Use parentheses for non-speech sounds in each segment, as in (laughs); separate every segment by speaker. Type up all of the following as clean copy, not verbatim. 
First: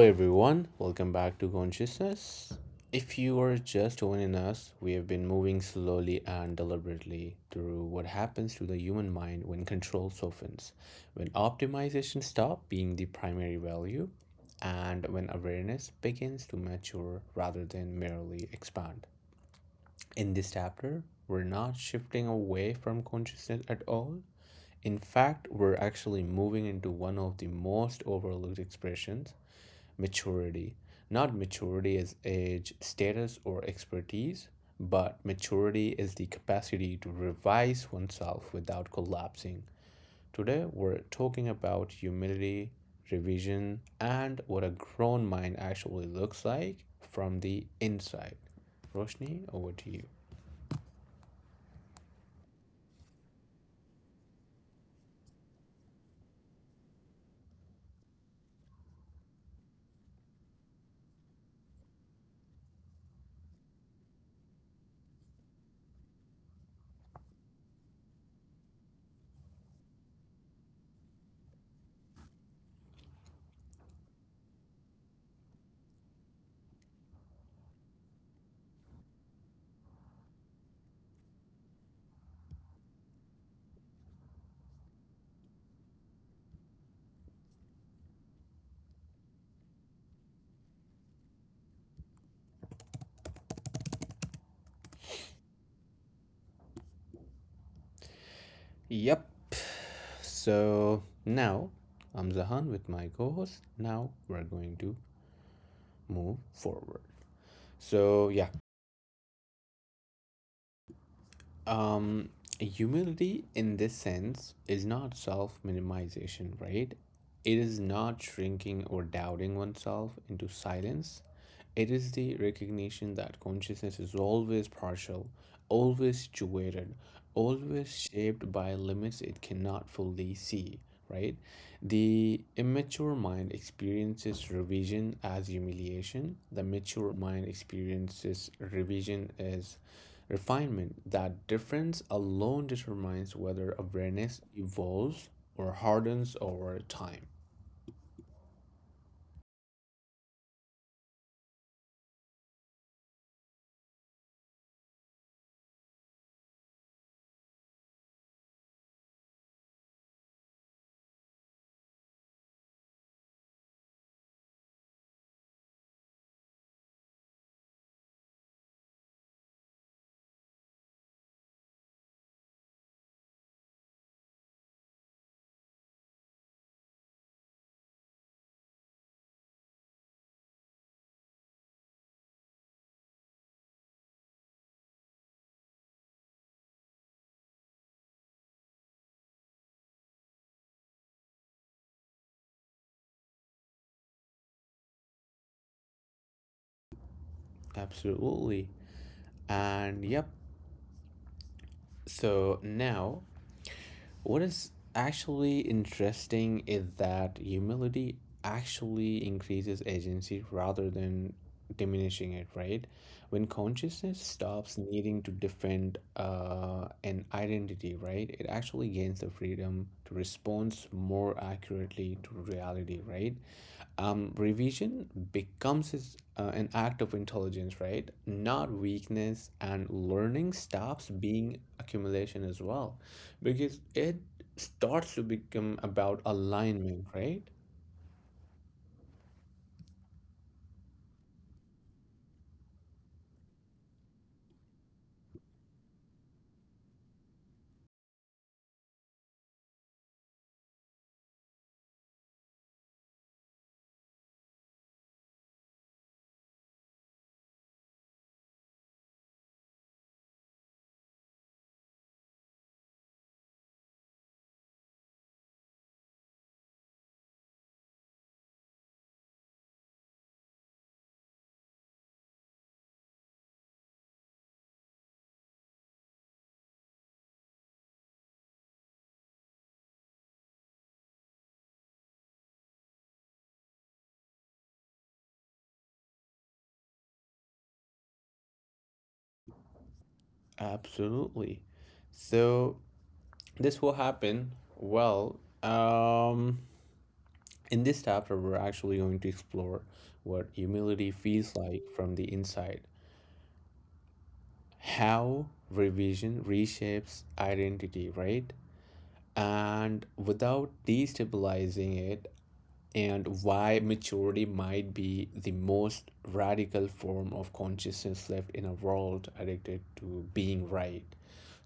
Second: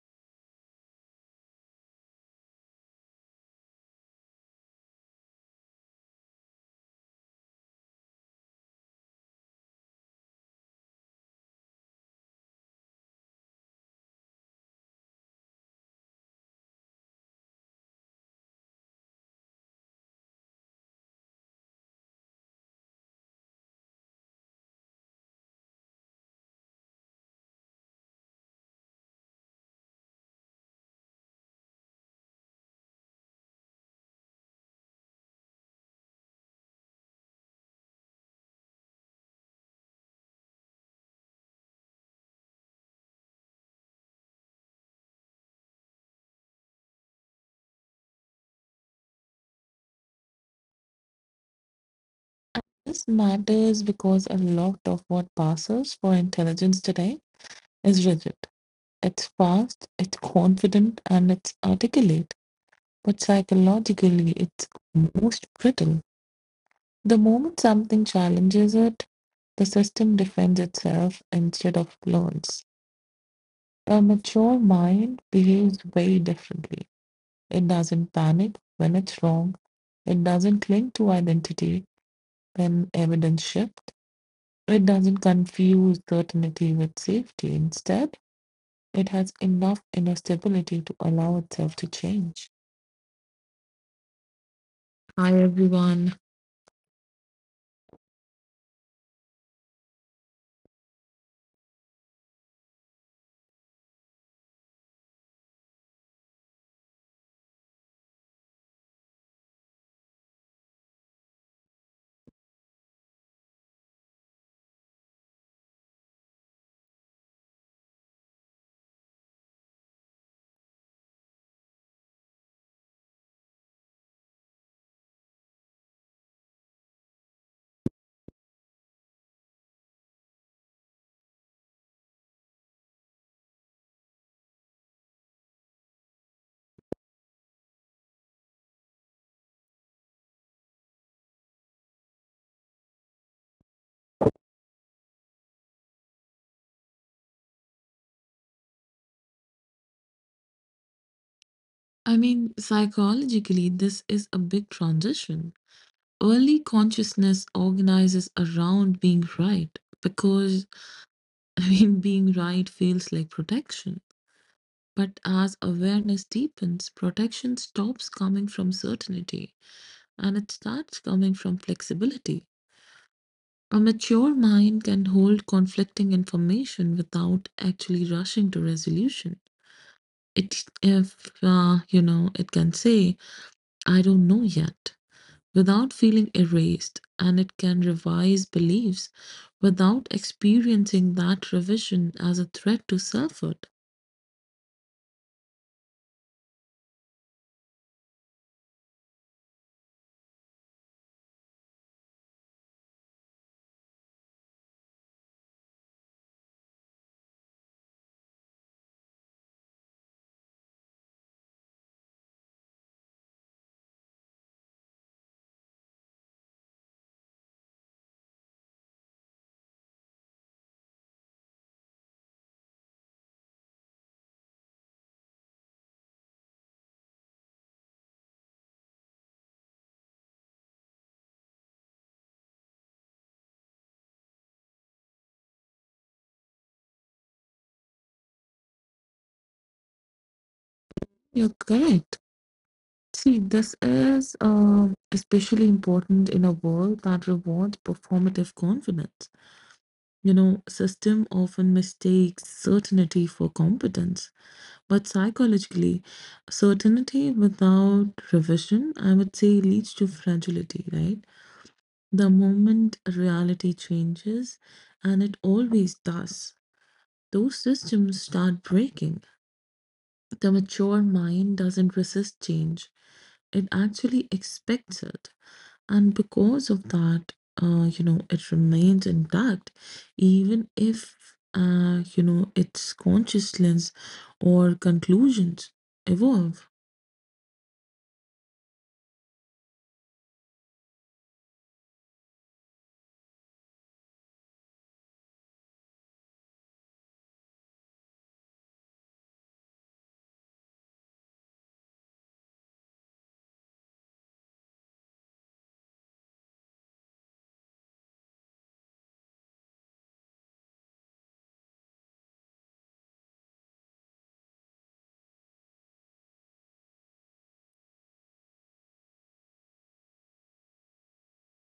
Speaker 1: everyone. Welcome back to Consciousness. If you are just joining us, we have been moving slowly and deliberately through what happens to the human mind when control softens, when optimization stops being the primary value, and when awareness begins to mature rather than merely expand. In this chapter, we're not shifting away from consciousness at all. In fact, we're actually moving into one of the most overlooked expressions, maturity. Not maturity as age, status, or expertise, but maturity is the capacity to revise oneself without collapsing. Today, we're talking about humility, revision, and what a grown mind actually looks like from the inside. Roshni, over to you.
Speaker 2: This matters because a lot of what passes for intelligence today is rigid. It's fast, it's confident, and it's articulate, but psychologically it's most brittle. The moment something challenges it, the system defends itself instead of learns. A mature mind behaves very differently. It doesn't panic when it's wrong, it doesn't cling to identity when evidence shifts. It doesn't confuse certainty with safety. Instead, it has enough inner stability to allow itself to change. Hi, everyone.
Speaker 1: Yep. So now, I'm Zahan with my co host. Now we're going to move forward. So, yeah. Um, Humility in this sense is not self minimization, right? It is not shrinking or doubting oneself into silence. It is the recognition that consciousness is always partial, always situated, always shaped by limits it cannot fully see, right? The immature mind experiences revision as humiliation. The mature mind experiences revision as refinement. That difference alone determines whether awareness evolves or hardens over time.
Speaker 2: I mean, psychologically, this is a big transition. Early consciousness organizes around being right because, (laughs) being right feels like protection. But as awareness deepens, protection stops coming from certainty and it starts coming from flexibility. A mature mind can hold conflicting information without actually rushing to resolution. It can say, "I don't know yet," without feeling erased, and it can revise beliefs without experiencing that revision as a threat to selfhood.
Speaker 1: Absolutely. And yep. So now, what is actually interesting is that humility actually increases agency rather than diminishing it, right? When consciousness stops needing to defend an identity, right, it actually gains the freedom to respond more accurately to reality, right? Revision becomes is- an act of intelligence, right? Not weakness, and learning stops being accumulation as well, because it starts to become about alignment, right?
Speaker 2: You're correct. See, this is especially important in a world that rewards performative confidence. System often mistakes certainty for competence, but psychologically, certainty without revision, I would say, leads to fragility, right? The moment reality changes, and it always does, those systems start breaking. The mature mind doesn't resist change, it actually expects it. And because of that, it remains intact, even if, its consciousness or conclusions evolve.
Speaker 1: Absolutely. So this will happen. Well, in this chapter, we're actually going to explore what humility feels like from the inside, how revision reshapes identity, right, and without destabilizing it, and why maturity might be the most radical form of consciousness left in a world addicted to being right.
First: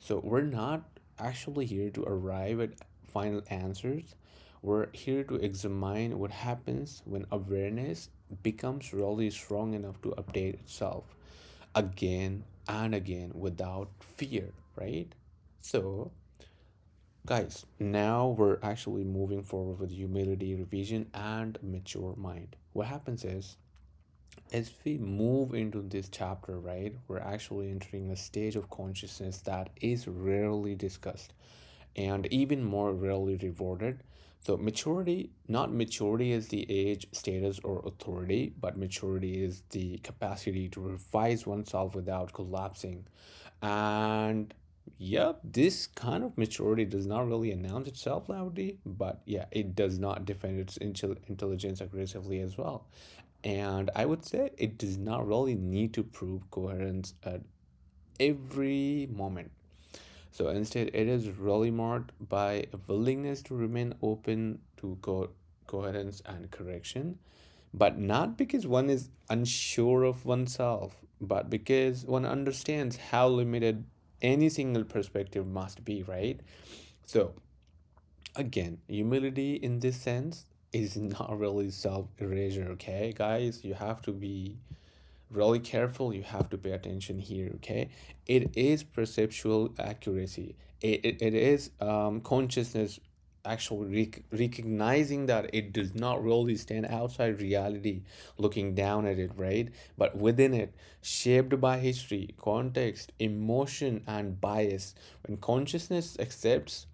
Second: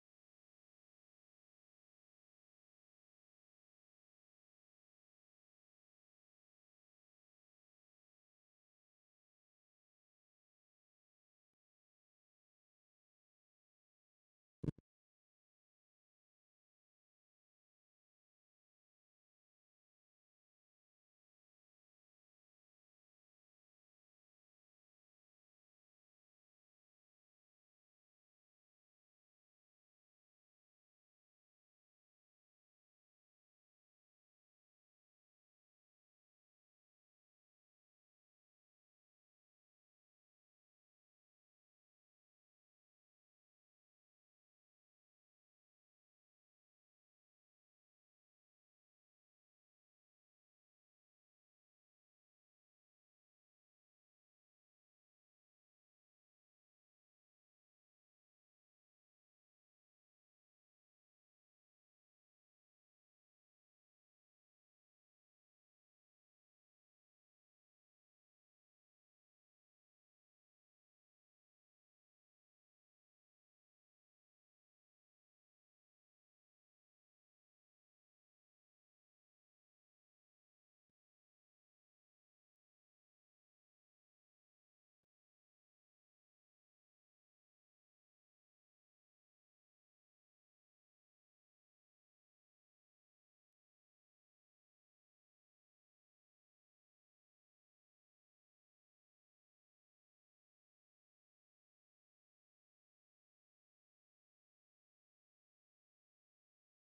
Speaker 1: So, we're not actually here to arrive at final answers, we're here to examine what happens when awareness becomes really strong enough to update itself again and again without fear, right? So, guys, now we're actually moving forward with humility, revision, and mature mind. What happens is, as we move into this chapter, right, we're actually entering a stage of consciousness that is rarely discussed and even more rarely rewarded. So, maturity, not maturity is the age, status, or authority, but maturity is the capacity to revise oneself without collapsing. And yep, this kind of maturity does not really announce itself loudly, but yeah, it does not defend its intelligence aggressively as well. And I would say it does not really need to prove coherence at every moment. So instead, it is really marked by a willingness to remain open to coherence and correction, but not because one is unsure of oneself, but because one understands how limited any single perspective must be, right? So, again, humility in this sense is (laughs) not really self erasure, okay, guys? You have to be really careful. You have to pay attention here, okay? It is perceptual accuracy. It is consciousness actually recognizing that it does not really stand outside reality, looking down at it, right, but within it, shaped by history, context, emotion, and bias. When consciousness accepts,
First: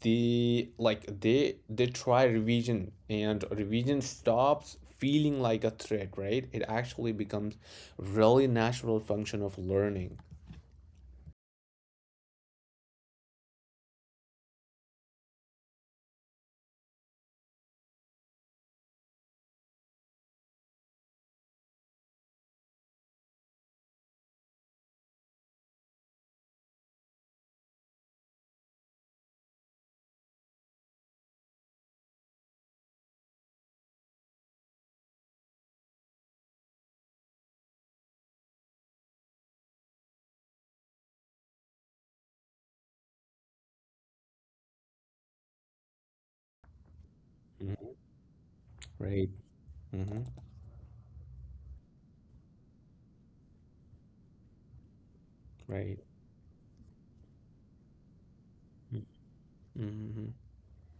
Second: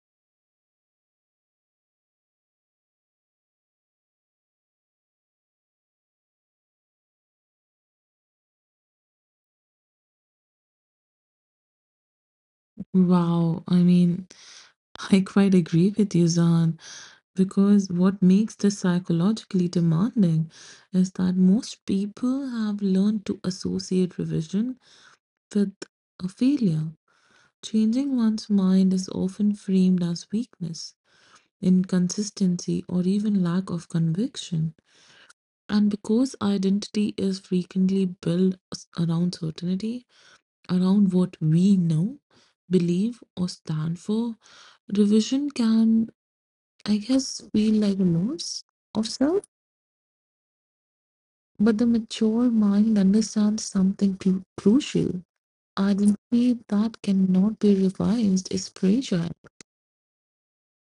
Speaker 1: they like they try revision, and revision stops feeling like a threat, right? It actually becomes really natural function of learning.
Speaker 2: Wow, (laughs) I quite agree with you, Zan, because what makes this psychologically demanding is that most people have learned to associate revision with a failure. Changing one's mind is often framed as weakness, inconsistency, or even lack of conviction. And because identity is frequently built around certainty, around what we know, believe, or stand for, revision can, I guess, feel
Speaker 1: Mhm.
Speaker 2: like a loss of
Speaker 1: Right.
Speaker 2: self.
Speaker 1: Mm-hmm.
Speaker 2: But the mature mind understands something crucial.
Speaker 1: Right.
Speaker 2: Identity that cannot be revised is fragile.
Speaker 1: Mm-hmm.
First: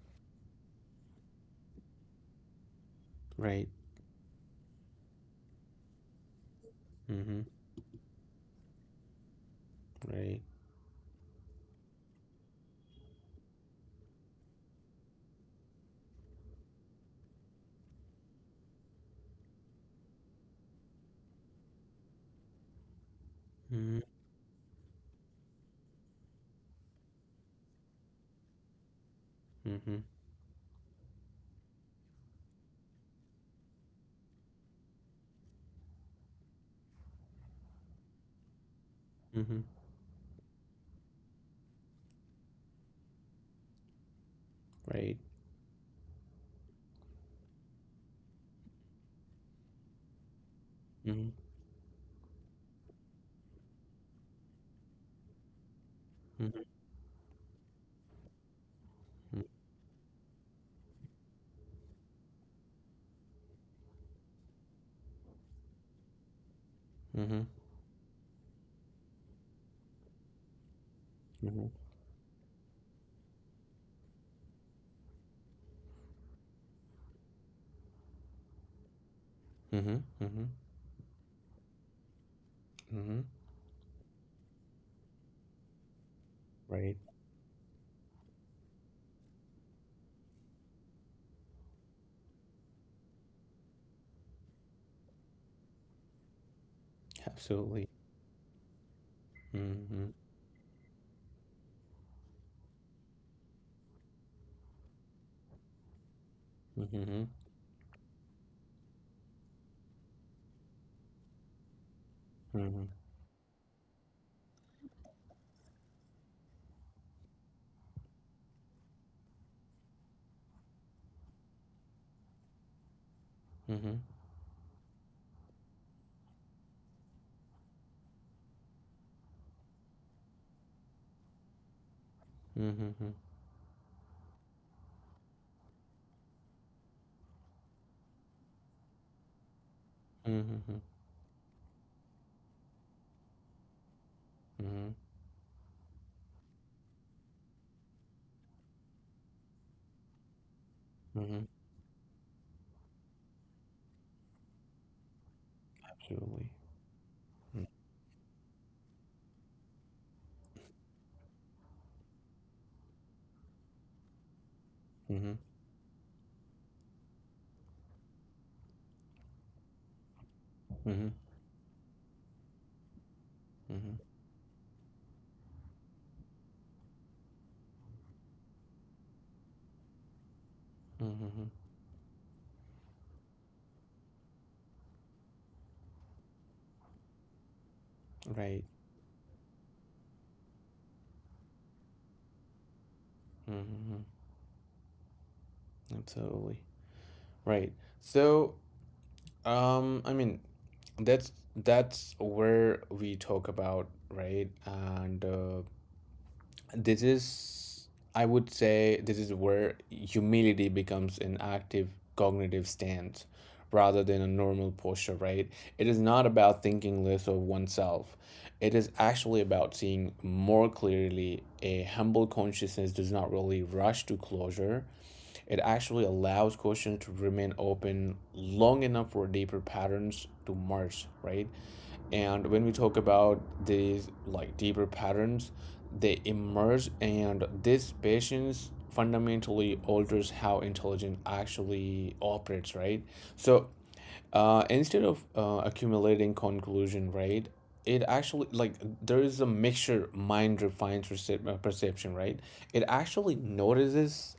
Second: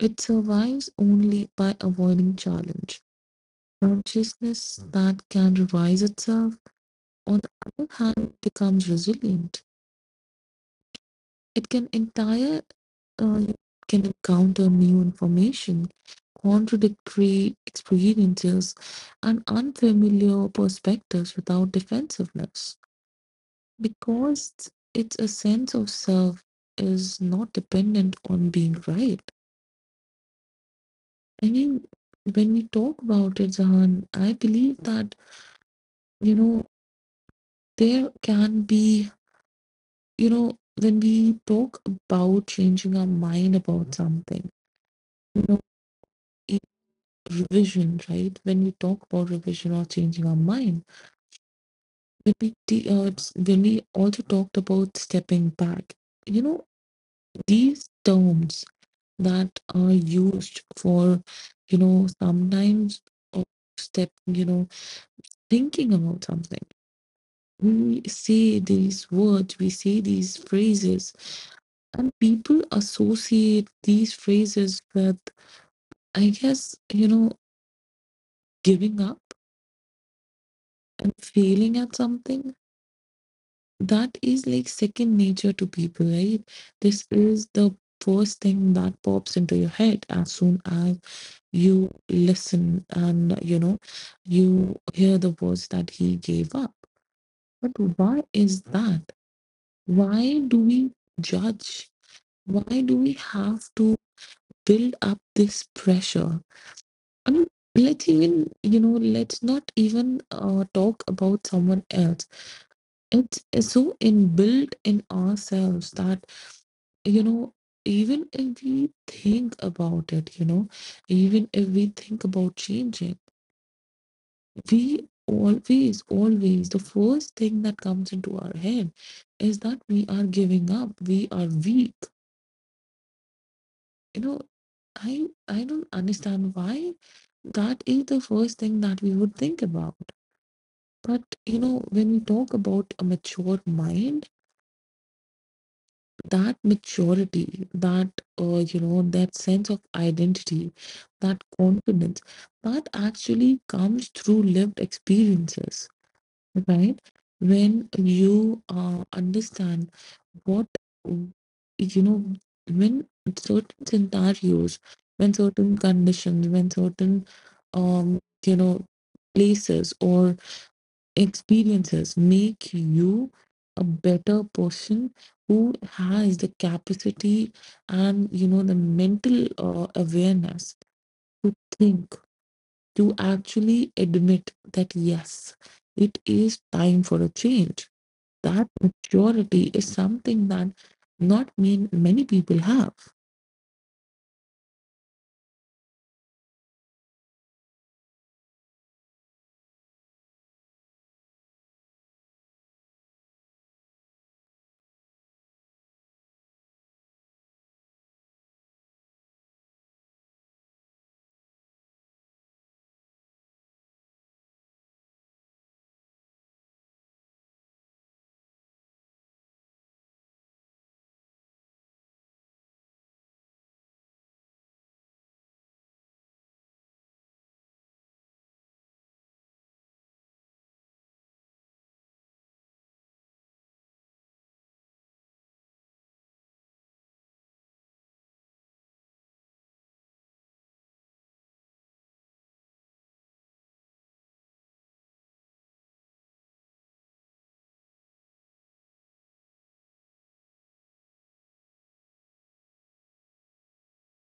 Speaker 2: It survives only by avoiding challenge.
Speaker 1: Right.
Speaker 2: Consciousness that can revise itself, on
Speaker 1: Mm-hmm.
Speaker 2: the other hand, becomes resilient.
Speaker 1: Right.
Speaker 2: It uh, can encounter new information, contradictory experiences, and unfamiliar perspectives without defensiveness,
Speaker 1: Mm-hmm.
Speaker 2: because it's a sense of self is not dependent on being right.
Speaker 1: Mm-hmm.
Speaker 2: I mean, when we talk about it, Zahan, I believe that you know there can be,
Speaker 1: Mm-hmm.
Speaker 2: you know, when we talk about changing our mind about something,
Speaker 1: Right.
Speaker 2: you know, in revision, right? When we talk about revision or changing our mind,
Speaker 1: Mm-hmm.
Speaker 2: when we also talked about stepping back, you know, these terms
Speaker 1: Mm-hmm.
Speaker 2: that are used for, sometimes of step, you know, thinking about something.
Speaker 1: Mm-hmm.
Speaker 2: We say these words, we say these phrases.
Speaker 1: Mm-hmm.
Speaker 2: And people associate these phrases with, I guess, giving up
Speaker 1: Mm-hmm. Mm-hmm.
Speaker 2: and failing at something.
Speaker 1: Mm-hmm.
Speaker 2: That is like second nature to people, right?
Speaker 1: Right.
Speaker 2: This is the first thing that pops into your head as soon as you listen and, you hear the words that he gave up. But
Speaker 1: Absolutely.
Speaker 2: why is that?
Speaker 1: Mm-hmm.
Speaker 2: Why do we judge? Why do we have to build up this pressure?
Speaker 1: Mm-hmm.
Speaker 2: I mean, let's not even talk about someone else.
Speaker 1: Mm-hmm.
Speaker 2: It's so inbuilt in ourselves that, you know, even if we think about it, even if we think about changing,
Speaker 1: Mm-hmm. Mm-hmm.
Speaker 2: we always, always, the first thing that comes into our head is that we are giving up, we are weak.
Speaker 1: Mm-hmm.
Speaker 2: You know, I don't understand why that is the first thing that we would think about.
Speaker 1: Mm-hmm.
Speaker 2: But when we talk about a mature mind,
Speaker 1: Mm-hmm.
Speaker 2: that maturity, that that sense of identity,
Speaker 1: Mm-hmm.
Speaker 2: that confidence, that actually comes through lived experiences,
Speaker 1: Absolutely.
Speaker 2: right? When you understand what w- you know, when certain scenarios,
Speaker 1: Mm-hmm.
Speaker 2: when certain conditions, when certain um, you know, places or
Speaker 1: Mm-hmm.
Speaker 2: experiences make you a
Speaker 1: Mm-hmm.
Speaker 2: better person who has the capacity and the mental awareness
Speaker 1: Mm-hmm.
Speaker 2: to think, to actually admit that yes, it is time for a change,
Speaker 1: Right.
Speaker 2: that maturity is something that not mean many people have.
Speaker 1: Mm-hmm. Absolutely. Right. So, I mean, that's where we talk about, right? And this is, I would say, this is where humility becomes an active cognitive stance rather than a normal posture, right? It is not about thinking less of oneself. It is actually about seeing more clearly. A humble consciousness does not really rush to closure. It actually allows questions to remain open long enough for deeper patterns to merge, right? And when we talk about these like deeper patterns, they emerge, and this patience fundamentally alters how intelligence actually operates, right? So, instead of accumulating conclusion, right? It actually, like, there is a mixture mind refines perception, right? It actually notices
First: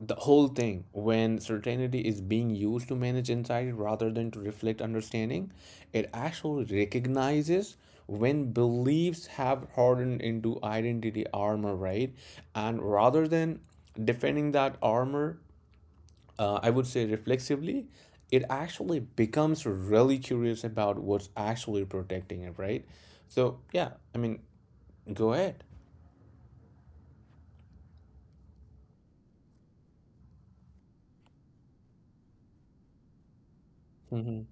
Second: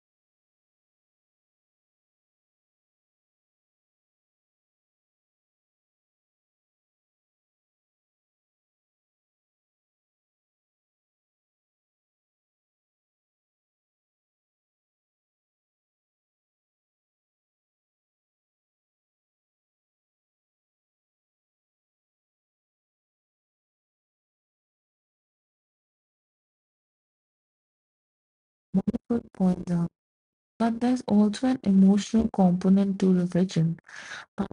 Speaker 1: the whole thing. When certainty is being used to manage anxiety rather than to reflect understanding, it actually recognizes when beliefs have hardened into identity armor, right? And rather than defending that armor, I would say, reflexively, it actually becomes really curious about what's actually protecting it, right? So, yeah, I mean, go ahead.
Speaker 2: Good point, Dhruv. But there's also an emotional component to religion
Speaker 1: Mm-hmm.
Speaker 2: but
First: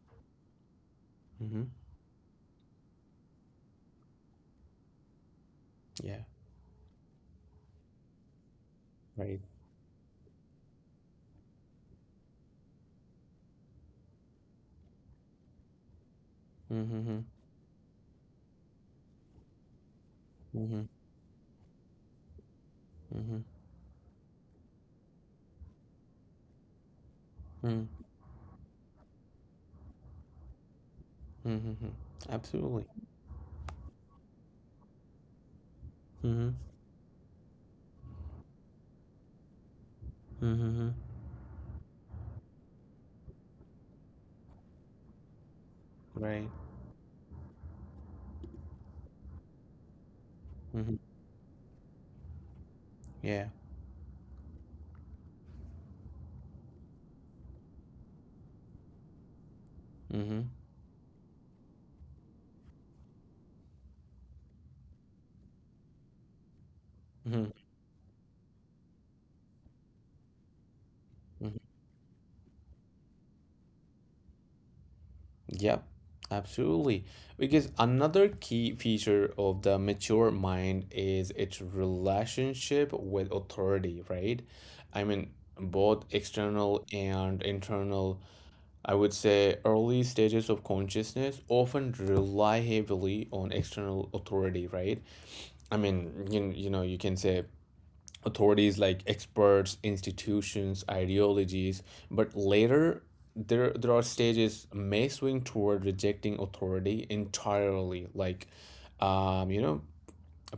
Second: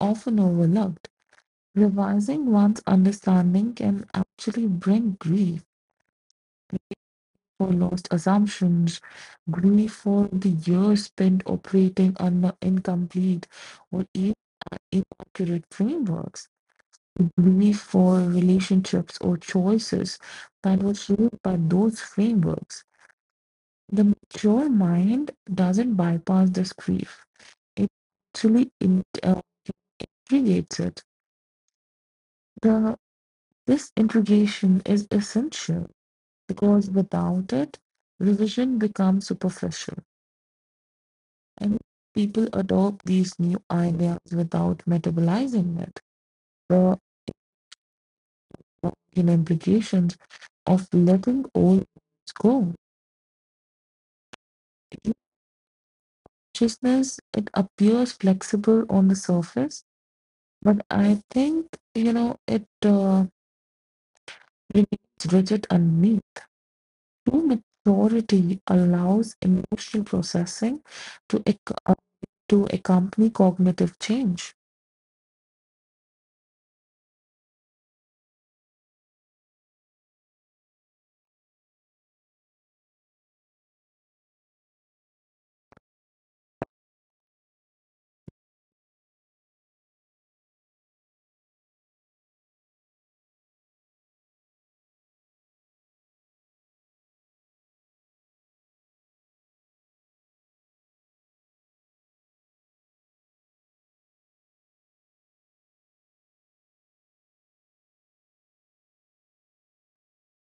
Speaker 2: often overlooked.
Speaker 1: Mm-hmm.
Speaker 2: Revising one's understanding can actually bring grief
Speaker 1: Yeah,
Speaker 2: for lost assumptions,
Speaker 1: right.
Speaker 2: grief for the years spent operating under incomplete or even inaccurate frameworks,
Speaker 1: Mm-hmm.
Speaker 2: grief for relationships or choices
Speaker 1: Mm-hmm.
Speaker 2: that were shaped by those frameworks.
Speaker 1: Mm-hmm.
Speaker 2: The mature mind doesn't bypass this grief, it actually integrates it.
Speaker 1: Mhm. Absolutely.
Speaker 2: The, this integration is essential
Speaker 1: Mhm.
Speaker 2: because without it, revision becomes superficial
Speaker 1: Mhm.
Speaker 2: and people adopt these new ideas without metabolizing it.
Speaker 1: Right.
Speaker 2: The in implications of
Speaker 1: Mhm.
Speaker 2: letting old things go.
Speaker 1: Yeah.
Speaker 2: In consciousness, it appears flexible on the surface,
Speaker 1: Mhm.
Speaker 2: but I think, it remains rigid underneath. True
Speaker 1: Mhm.
Speaker 2: maturity allows emotional processing to,
Speaker 1: Mhm.
Speaker 2: ac- uh, to accompany cognitive change.
Speaker 1: Yep. Absolutely. Because another key feature of the mature mind is its relationship with authority, right? I mean, both external and internal, I would say early stages of consciousness often rely heavily on external authority, right? I mean, you can say authorities like experts, institutions, ideologies, but later, there are stages may swing toward rejecting authority entirely, like, um, you know,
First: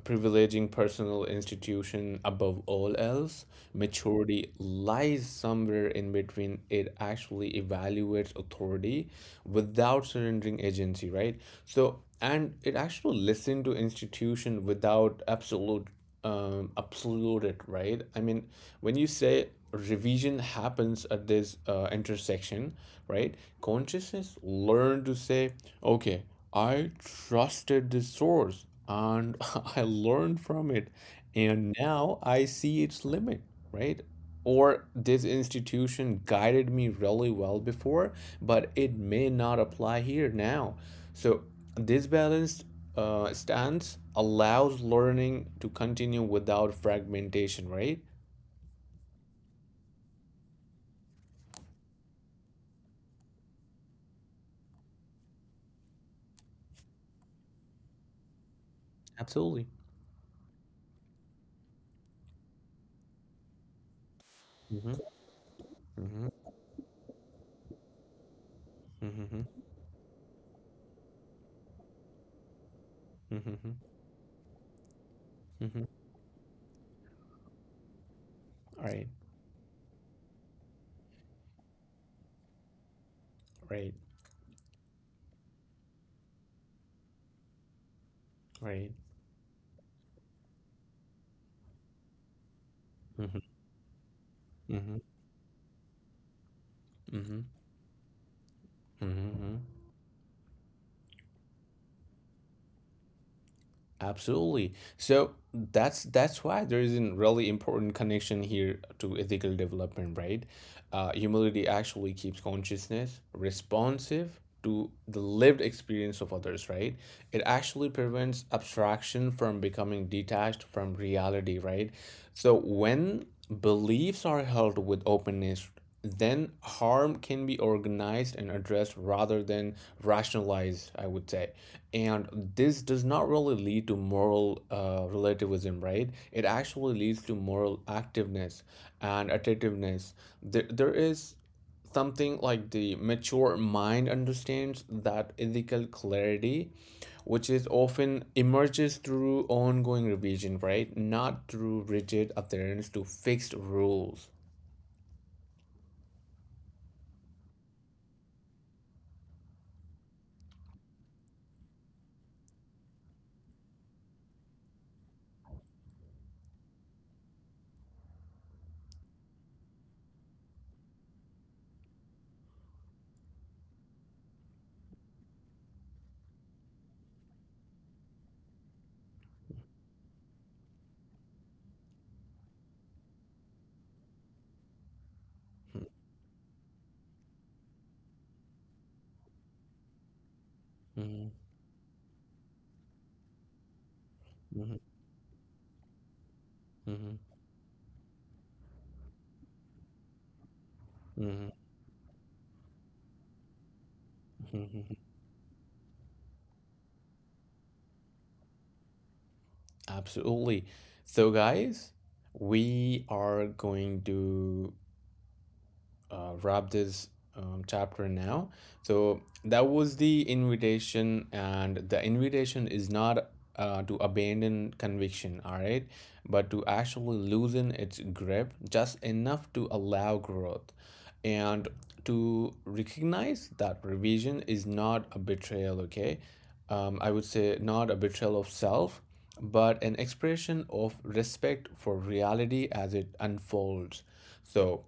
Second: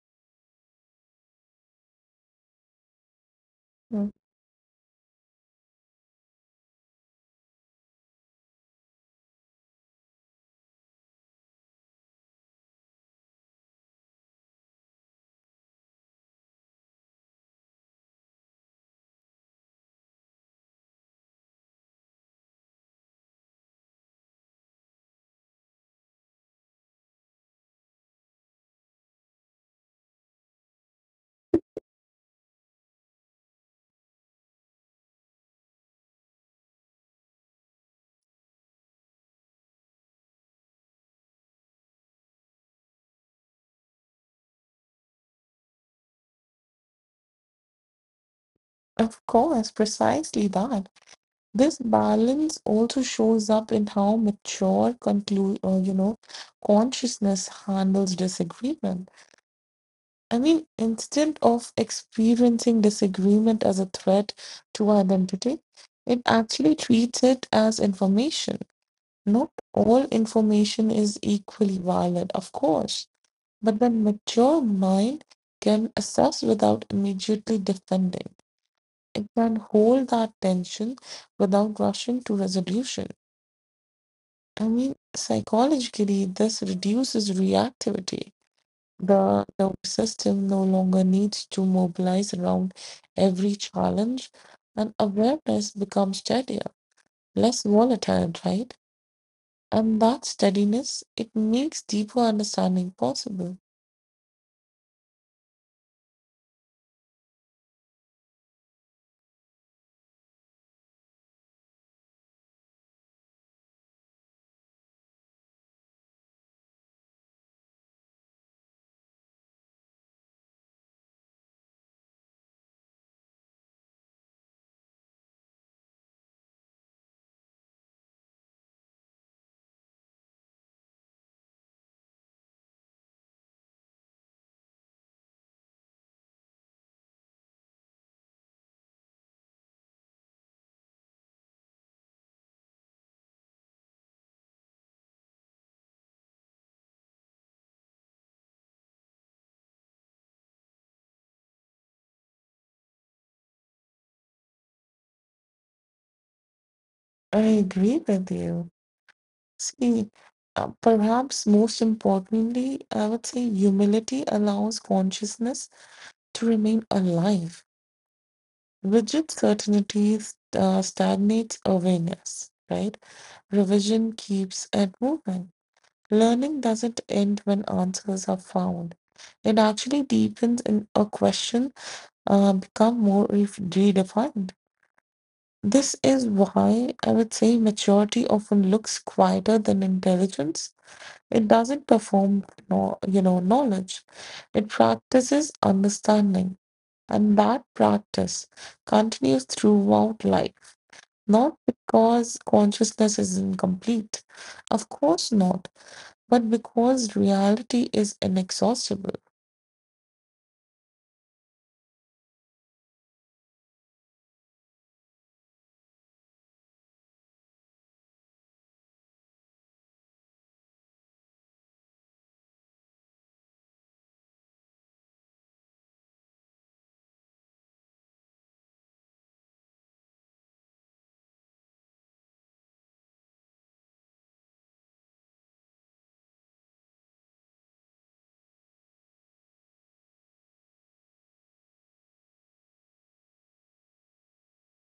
Speaker 1: privileging personal institution above all else.
Speaker 2: Yeah.
Speaker 1: Maturity lies somewhere in between. It actually evaluates authority without surrendering agency, right? So, and it actually listens to institution without absolute it, right. I mean, when you say revision happens at this intersection, right, consciousness learn to say, okay, I trusted this source, and (laughs) I learned from it. And now I see its limit, right? Or this institution guided me really well before, but it may not apply here now. So, this balanced stance allows learning to continue without fragmentation, right?
Speaker 2: Of course, precisely that. This balance also shows up in how mature conclude or you know consciousness handles disagreement.
Speaker 1: Absolutely.
Speaker 2: I mean, instead of experiencing disagreement as a threat to
Speaker 1: Mm-hmm.
Speaker 2: identity, it
Speaker 1: Mm-hmm.
Speaker 2: actually treats it as information. Not
Speaker 1: Mm-hmm.
Speaker 2: all information is equally valid, of course,
Speaker 1: Mm-hmm.
Speaker 2: but the mature mind
Speaker 1: Mm-hmm.
Speaker 2: can assess without immediately defending.
Speaker 1: Right.
Speaker 2: It can hold that tension without rushing to resolution.
Speaker 1: Right.
Speaker 2: I mean, psychologically, this reduces reactivity.
Speaker 1: Right.
Speaker 2: The nervous system no longer needs to mobilize around
Speaker 1: Mm-hmm.
Speaker 2: every challenge, and
Speaker 1: Mm-hmm.
Speaker 2: awareness becomes steadier,
Speaker 1: Mm-hmm. Mm-hmm.
Speaker 2: less volatile, right?
Speaker 1: Mm-hmm.
Speaker 2: And that steadiness, it makes deeper understanding possible.
Speaker 1: Absolutely. So that's why there is a really important connection here to ethical development, right? Humility actually keeps consciousness responsive to the lived experience of others, right? It actually prevents abstraction from becoming detached from reality, right? So when beliefs are held with openness, then harm can be organized and addressed rather than rationalized, I would say. And this does not really lead to moral relativism, right? It actually leads to moral activeness and attentiveness. There is something like the mature mind understands that ethical clarity, which is often emerges through ongoing revision, right? Not through rigid adherence to fixed rules.
Speaker 2: I agree with you. See, perhaps most importantly, I would say humility allows consciousness to remain alive. Rigid certainties stagnates awareness, right? Revision keeps it moving. Learning doesn't end when answers are found. It actually deepens in a question, become more redefined. This is why I would say maturity often looks quieter than intelligence.
Speaker 1: Mm-hmm.
Speaker 2: It doesn't perform, no, knowledge. It practices understanding,
Speaker 1: Mm-hmm.
Speaker 2: and that practice continues throughout life, not because consciousness is incomplete, of
Speaker 1: Mm-hmm.
Speaker 2: course not, but because reality is inexhaustible.
Speaker 1: Absolutely. So, guys, we are going to wrap this chapter now. So that was the invitation, and the invitation is not to abandon conviction, all right, but to actually loosen its grip just enough to allow growth and to recognize that revision is not a betrayal, okay? I would say not a betrayal of self, but an expression of respect for reality as it unfolds. So,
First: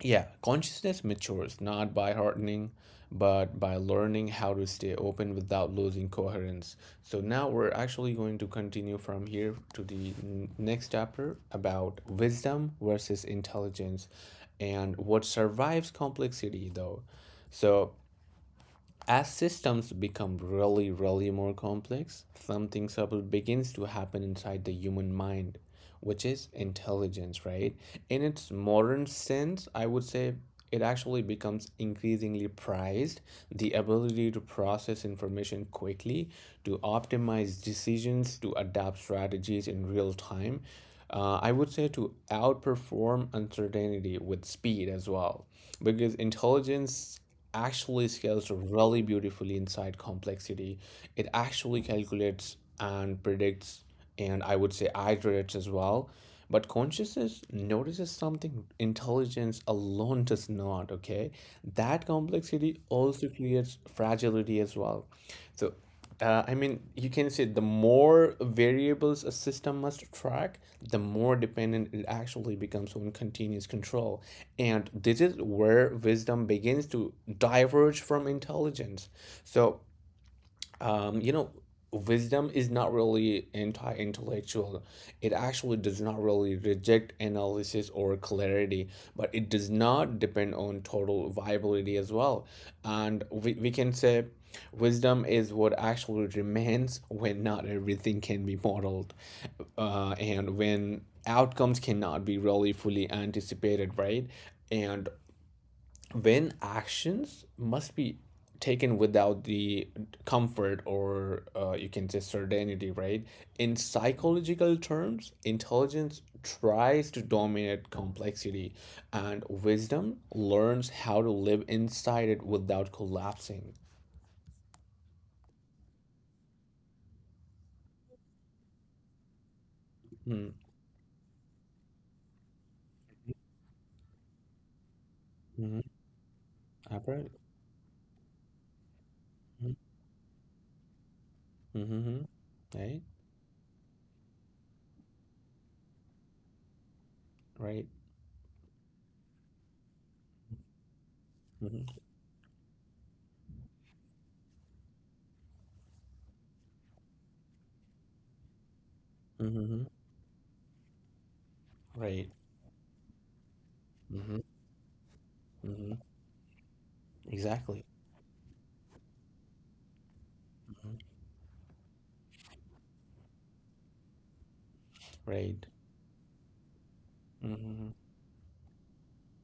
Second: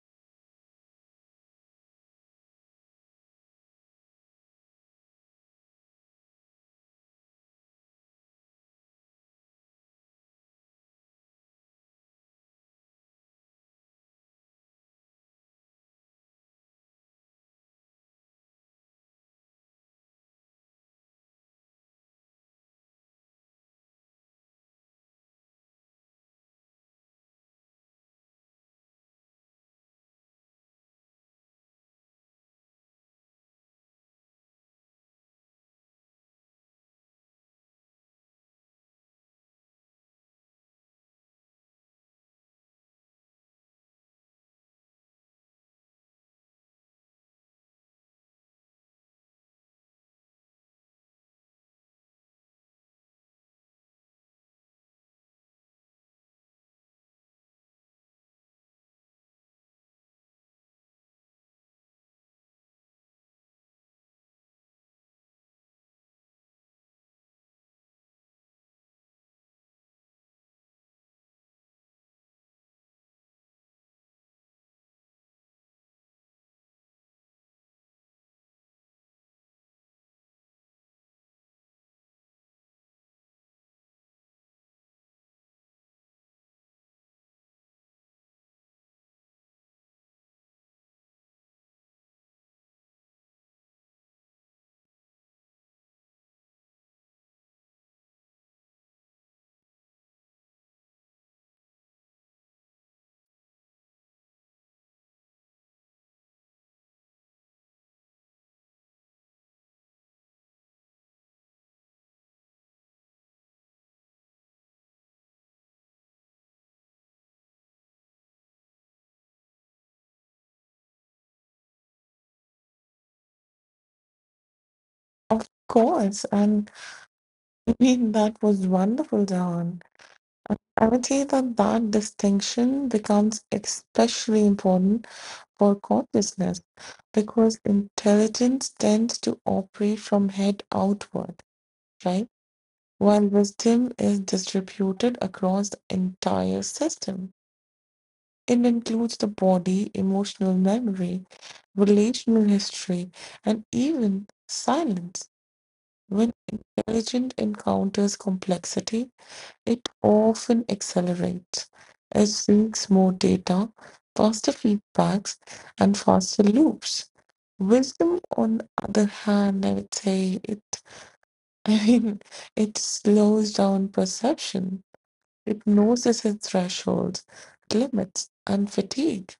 Speaker 1: yeah, consciousness matures not by hardening, but by learning how to stay open without losing coherence. So now we're actually going to continue from here to the next chapter about wisdom versus intelligence and what survives complexity, though. So, as systems become really, really more complex, something subtle begins to happen inside the human mind, which is intelligence, right? In its modern sense, I would say it actually becomes increasingly prized. The ability to process information quickly, to optimize decisions, to adapt strategies in real time. I would say, to outperform uncertainty with speed as well, because intelligence actually scales really beautifully inside complexity. It actually calculates and predicts, and I would say iterates as well. But consciousness notices something intelligence alone does not, okay? That complexity also creates fragility as well. So, I mean, you can say the more variables a system must track, the more dependent it actually becomes on continuous control. And this is where wisdom begins to diverge from intelligence. So, um, you know, wisdom is not really anti intellectual. It actually does not really reject analysis or clarity, but it does not depend on total viability as well. And we can say wisdom is what actually remains when not everything can be modeled, and when outcomes cannot be really fully anticipated, right? And when actions must be taken without the comfort or, you can say, certainty, right? In psychological terms, intelligence tries to dominate complexity, and wisdom learns how to live inside it without collapsing.
Speaker 2: Of course, and that was wonderful, Jahan. I would say that that distinction becomes especially important for
Speaker 1: Mm-hmm.
Speaker 2: consciousness
Speaker 1: Upright.
Speaker 2: because intelligence tends to operate from head outward,
Speaker 1: Mm-hmm.
Speaker 2: right?
Speaker 1: Right.
Speaker 2: While wisdom is distributed across the entire system,
Speaker 1: Right.
Speaker 2: it includes the body, emotional memory,
Speaker 1: Mm-hmm.
Speaker 2: relational history, and even silence. When intelligence encounters complexity,
Speaker 1: Mm-hmm.
Speaker 2: it often accelerates.
Speaker 1: Right.
Speaker 2: It seeks more data,
Speaker 1: Mm-hmm.
Speaker 2: faster feedbacks,
Speaker 1: Mm-hmm.
Speaker 2: and faster loops.
Speaker 1: Exactly.
Speaker 2: Wisdom, on the other hand, I would say it,
Speaker 1: Mhm.
Speaker 2: (laughs) I mean, it slows down perception.
Speaker 1: Right.
Speaker 2: It knows its thresholds,
Speaker 1: Mm-hmm.
Speaker 2: limits, and fatigue.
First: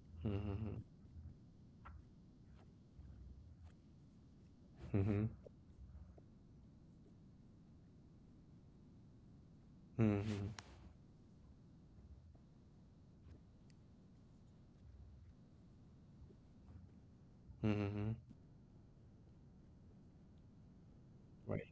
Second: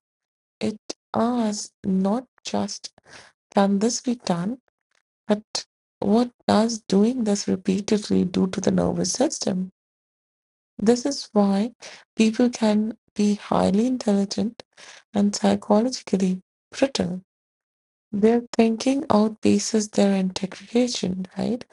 Speaker 2: It
Speaker 1: Mm-hmm.
Speaker 2: asks not just, can this be done,
Speaker 1: Mm-hmm.
Speaker 2: but what does doing this repeatedly do to the nervous system?
Speaker 1: Mhm.
Speaker 2: This is why people can be highly intelligent and psychologically brittle.
Speaker 1: Mhm.
Speaker 2: Their thinking outpaces their integration, right?
Speaker 1: Right.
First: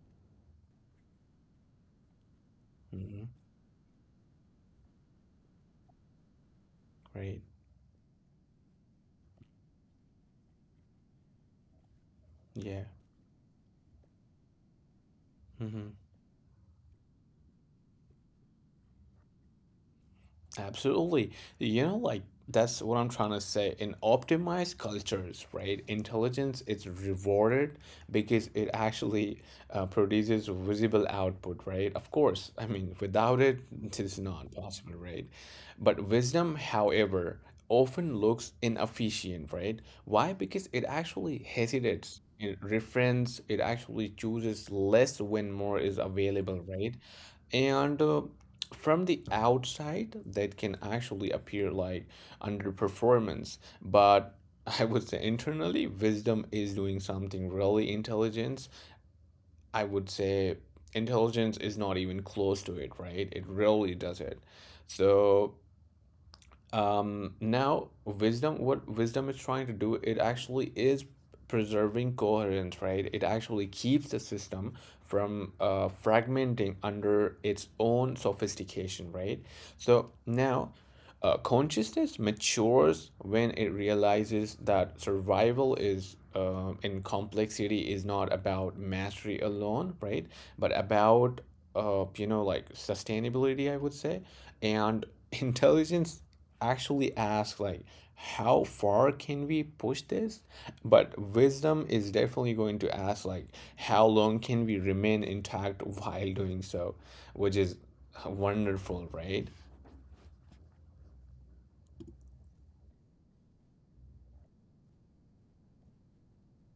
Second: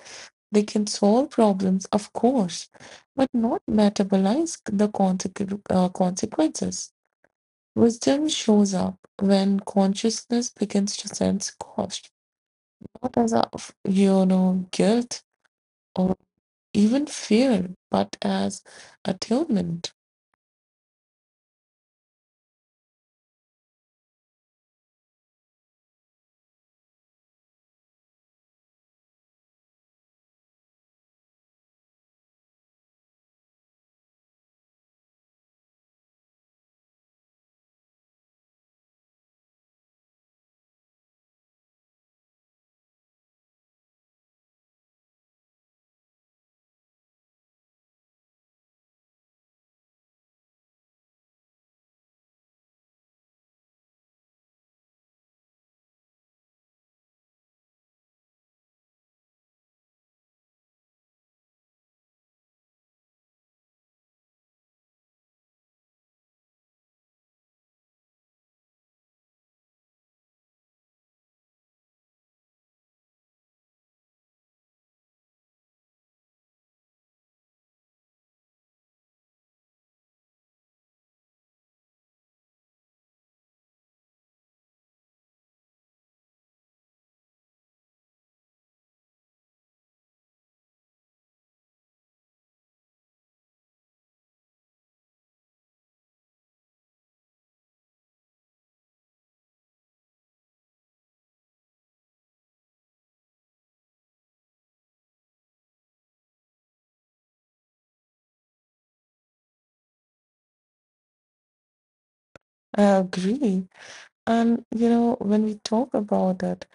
Speaker 2: They can solve problems, of course,
Speaker 1: Mhm.
Speaker 2: but not metabolize the consequences.
Speaker 1: Great.
Speaker 2: Wisdom shows up when consciousness begins to sense cost,
Speaker 1: Yeah.
Speaker 2: not as a guilt
Speaker 1: Mhm.
Speaker 2: or even fear, but as attunement.
Speaker 1: Absolutely. You know, like, that's what I'm trying to say. In optimized cultures, right, intelligence is rewarded because it actually produces visible output, right? Of course, I mean, without it, it is not possible, right? But wisdom, however, often looks inefficient, right? Why? Because it actually hesitates. It refrains, it actually chooses less when more is available, right? And from the outside that can actually appear like underperformance, but (laughs) I would say internally wisdom is doing something really intelligent. I would say intelligence is not even close to it, right? It really does it. So now, wisdom, what wisdom is trying to do, it actually is preserving coherence, right? It actually keeps the system from fragmenting under its own sophistication, right? So now, consciousness matures when it realizes that survival is, in complexity, is not about mastery alone, right? But about you know, like sustainability, I would say, and (laughs) intelligence actually ask like how far can we push this, but wisdom is definitely going to ask like how long can we remain intact while doing so, which is wonderful, right?
Speaker 2: I agree. And when we talk about it,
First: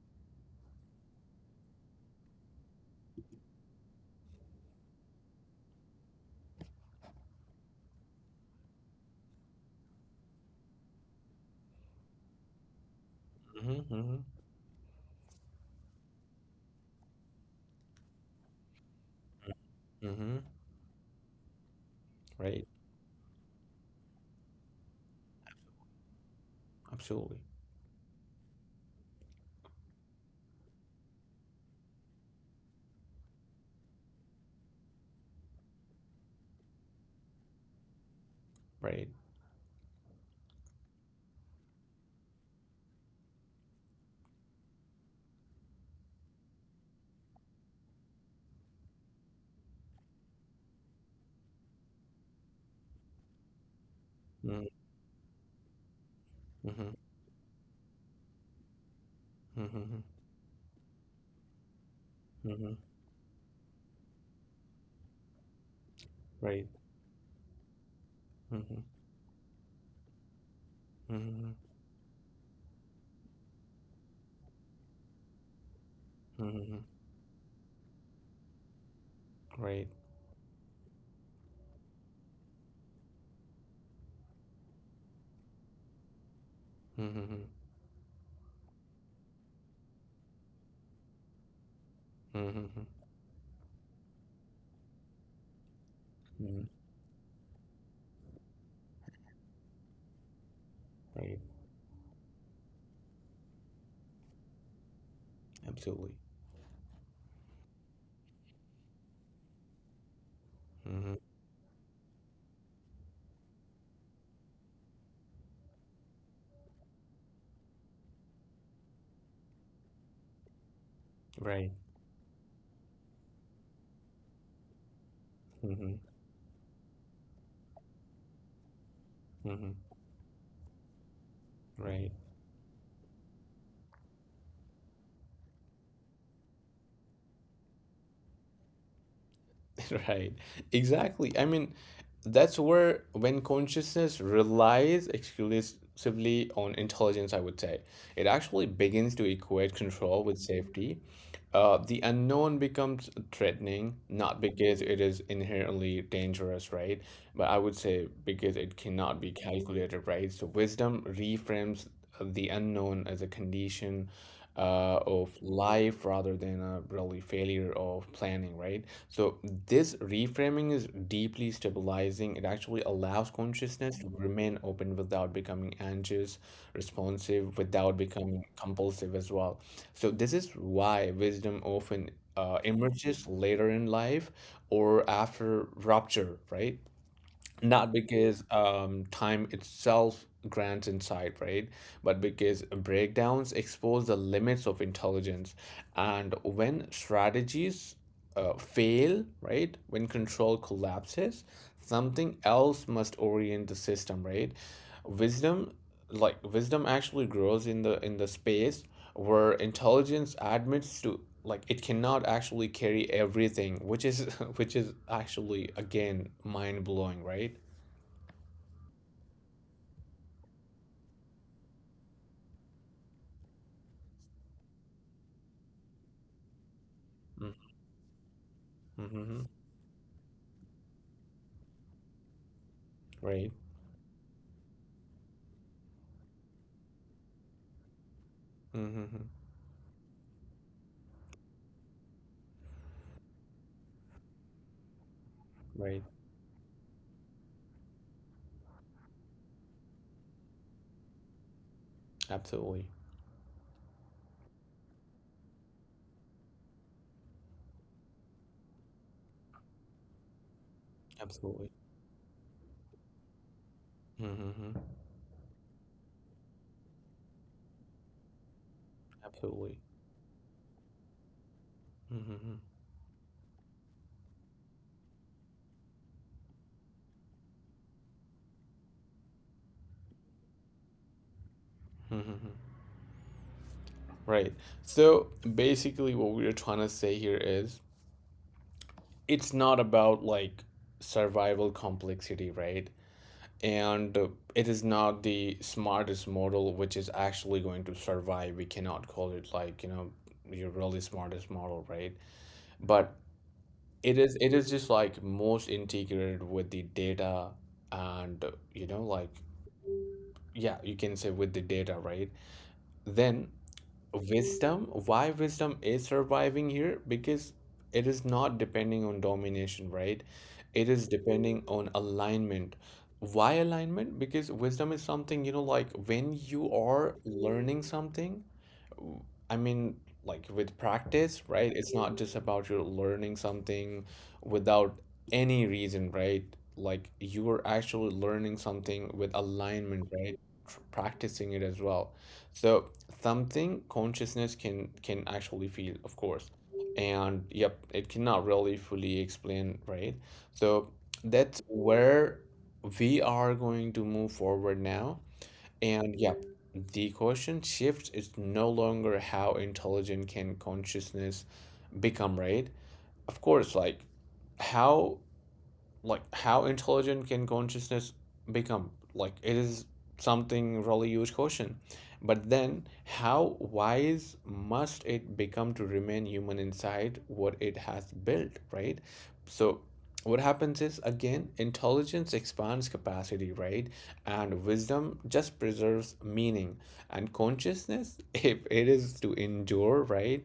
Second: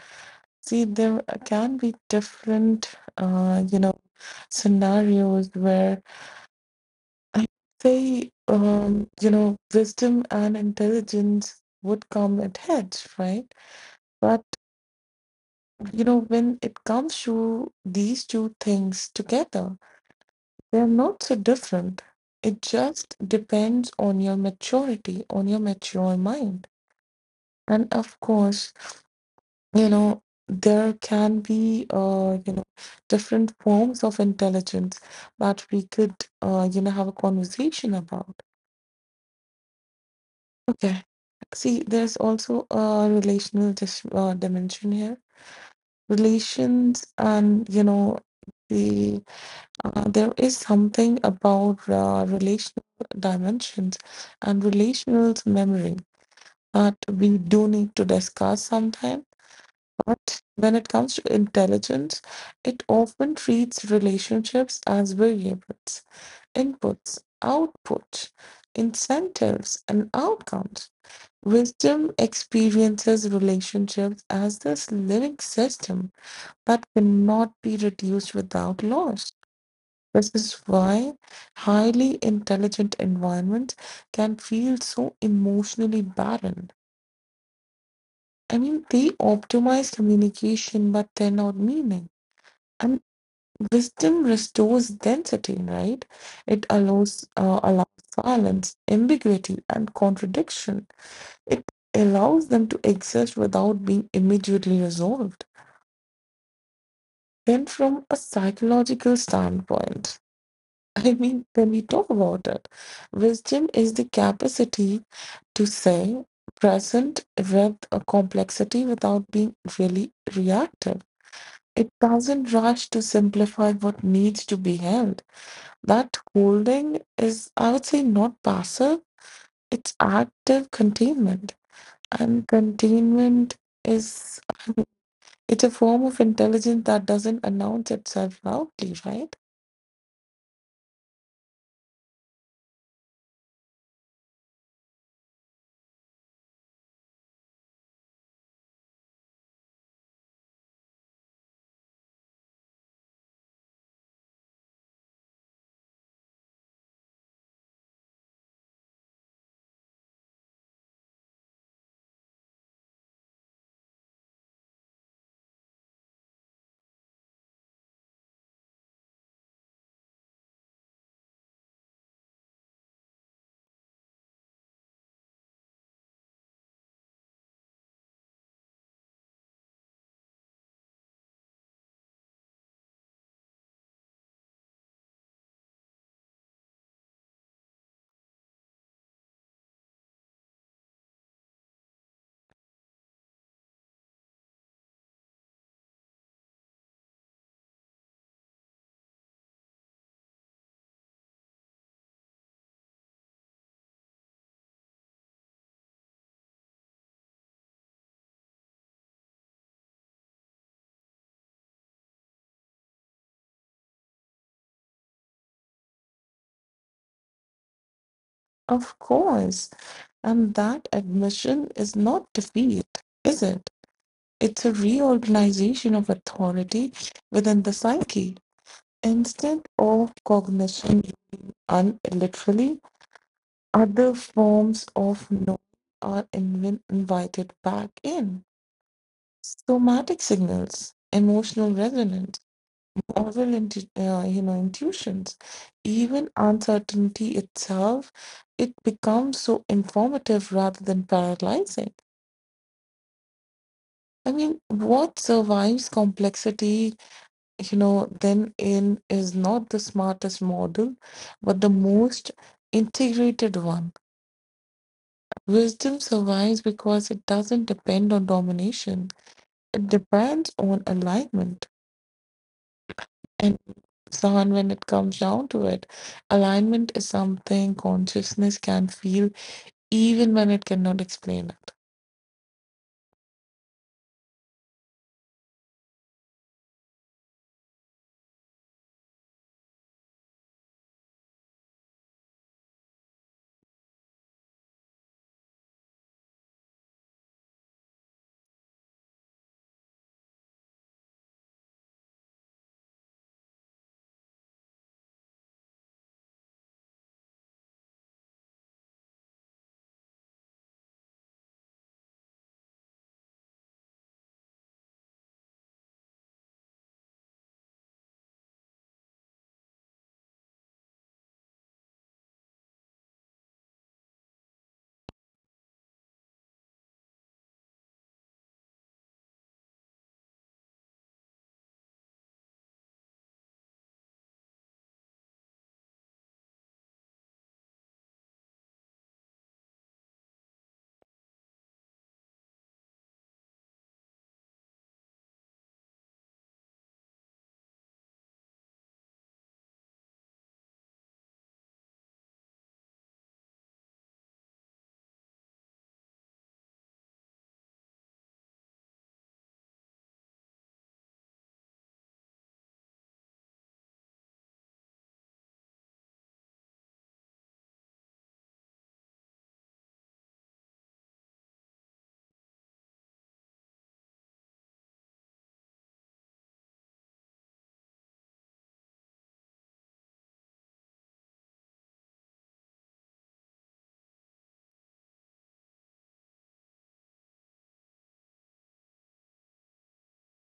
Speaker 2: see, there can be different uh, you know scenarios where I say wisdom and intelligence would come at heads, right?
Speaker 1: Hmm. Hmm.
Speaker 2: But when it comes to these two things together,
Speaker 1: Hmm.
Speaker 2: they're not so different. It
Speaker 1: Right.
Speaker 2: just depends on your maturity, on your mature mind.
Speaker 1: Absolutely.
Speaker 2: And of course, you know, there can be, different forms of intelligence that we could, have a conversation about.
Speaker 1: Right.
Speaker 2: Okay. See, there's also a relational dimension here. Relations and, you know, the There is something about relational dimensions
Speaker 1: Mm-hmm.
Speaker 2: and relational memory
Speaker 1: Mm-hmm.
Speaker 2: that we do need to discuss sometime.
Speaker 1: Mm-hmm.
Speaker 2: But when it comes to intelligence,
Speaker 1: Mm-hmm.
Speaker 2: it often treats relationships as variables,
Speaker 1: Right.
Speaker 2: inputs, outputs,
Speaker 1: Mm-hmm.
Speaker 2: incentives, and outcomes.
Speaker 1: Mm-hmm.
Speaker 2: Wisdom experiences relationships as this living system
Speaker 1: Mm-hmm.
Speaker 2: that cannot be reduced without loss.
Speaker 1: Right.
Speaker 2: This is why highly intelligent environments can feel so emotionally barren.
Speaker 1: Mm-hmm.
Speaker 2: I mean, they optimize communication but they're not meaning.
Speaker 1: Mm-hmm.
Speaker 2: And wisdom restores density, right?
Speaker 1: Mm-hmm.
Speaker 2: It allows silence, ambiguity, and contradiction.
Speaker 1: Right.
Speaker 2: It allows them to exist without being immediately resolved.
Speaker 1: Absolutely.
Speaker 2: Then, from a psychological standpoint,
Speaker 1: Mm-hmm.
Speaker 2: I mean, when we talk about that, wisdom is the capacity to say present with a complexity without being really reactive.
Speaker 1: Right.
Speaker 2: It doesn't rush to simplify what needs to be held.
Speaker 1: Mm-hmm.
Speaker 2: That holding is, I would say, not passive,
Speaker 1: Mm-hmm.
Speaker 2: it's active containment.
Speaker 1: Right.
Speaker 2: And containment is it's a form of intelligence that doesn't announce itself loudly, right?
Speaker 1: (laughs) Right, exactly. I mean, that's where when consciousness relies exclusively on intelligence, I would say, it actually begins to equate control with safety. The unknown becomes threatening, not because it is inherently dangerous, right? But I would say because it cannot be calculated, right? So wisdom reframes the unknown as a condition of life rather than a really failure of planning, right? So this reframing is deeply stabilizing. It actually allows consciousness to remain open without becoming anxious, responsive, without becoming compulsive as well. So this is why wisdom often emerges later in life or after rupture, right? Not because time itself grants insight, right? But because breakdowns expose the limits of intelligence. And when strategies fail, right? When control collapses, something else must orient the system, right? Wisdom, like wisdom actually grows in the space where intelligence admits to like it cannot actually carry everything, which is (laughs) which is actually again mind-blowing, right?
Speaker 2: Of course. And that admission is not defeat, is it? It's a reorganization of authority within the psyche.
Speaker 1: Mm-hmm.
Speaker 2: Instead of cognition and literally,
Speaker 1: Right.
Speaker 2: other forms of knowing are invited back in.
Speaker 1: Mm-hmm.
Speaker 2: Somatic signals, emotional resonance, moral intuitions,
Speaker 1: Right.
Speaker 2: even uncertainty itself, it becomes so informative rather than paralyzing.
Speaker 1: Absolutely.
Speaker 2: I mean, what survives complexity, you know, then in is not the smartest model, but
Speaker 1: Absolutely.
Speaker 2: the most integrated one.
Speaker 1: Mm-hmm.
Speaker 2: Wisdom survives because it doesn't depend on domination,
Speaker 1: Absolutely.
Speaker 2: it depends on alignment.
Speaker 1: Mm-hmm.
Speaker 2: And Sahan, when it comes down to it, alignment is something consciousness can feel even when it cannot explain.
Speaker 1: Mm-hmm. Right. So basically, what we are trying to say here is it's not about like survival complexity, right? And it is not the smartest model which is actually going to survive. We cannot call it like, you know, your really smartest model, right? But it is just like most integrated with the data. And you know, like, yeah, you can say with the data, right? Then wisdom, why wisdom is surviving here? Because it is not depending on domination, right? It is depending on alignment. Why alignment? Because wisdom is something, you know, like when you are learning something, w- I mean, like with practice, right? It's not just about you learning something without any reason, right? Like you are actually learning something with alignment, right? Practicing it as well. So something consciousness can actually feel, of course. And yep, it cannot really fully explain, right? So that's where we are going to move forward now. And yeah, the question shifts. It's no longer how intelligent can consciousness become, right? Of course, like how, like how intelligent can consciousness become, like it is something really huge question. But then how wise must it become to remain human inside what it has built, right? So what happens is, again, intelligence expands capacity, right? And wisdom just preserves meaning. And consciousness (laughs) if it is to endure, right?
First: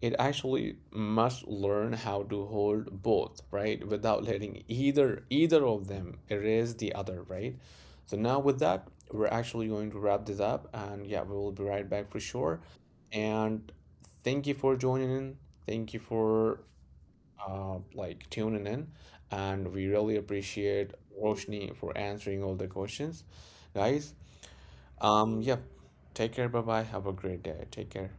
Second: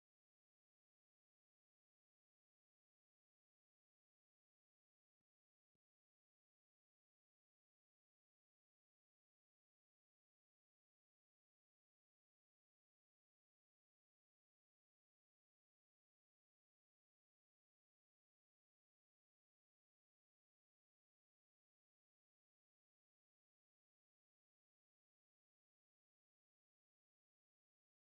Speaker 1: It actually must learn how to hold both, right? Without letting either of them erase the other, right? So now with that, we're actually going to wrap this up, and yeah, we will be right back for sure. And thank you for joining in. Thank you for like tuning in. And we really appreciate Roshni for answering all the questions, guys. Yeah, take care. Bye bye. Have a great day. Take care.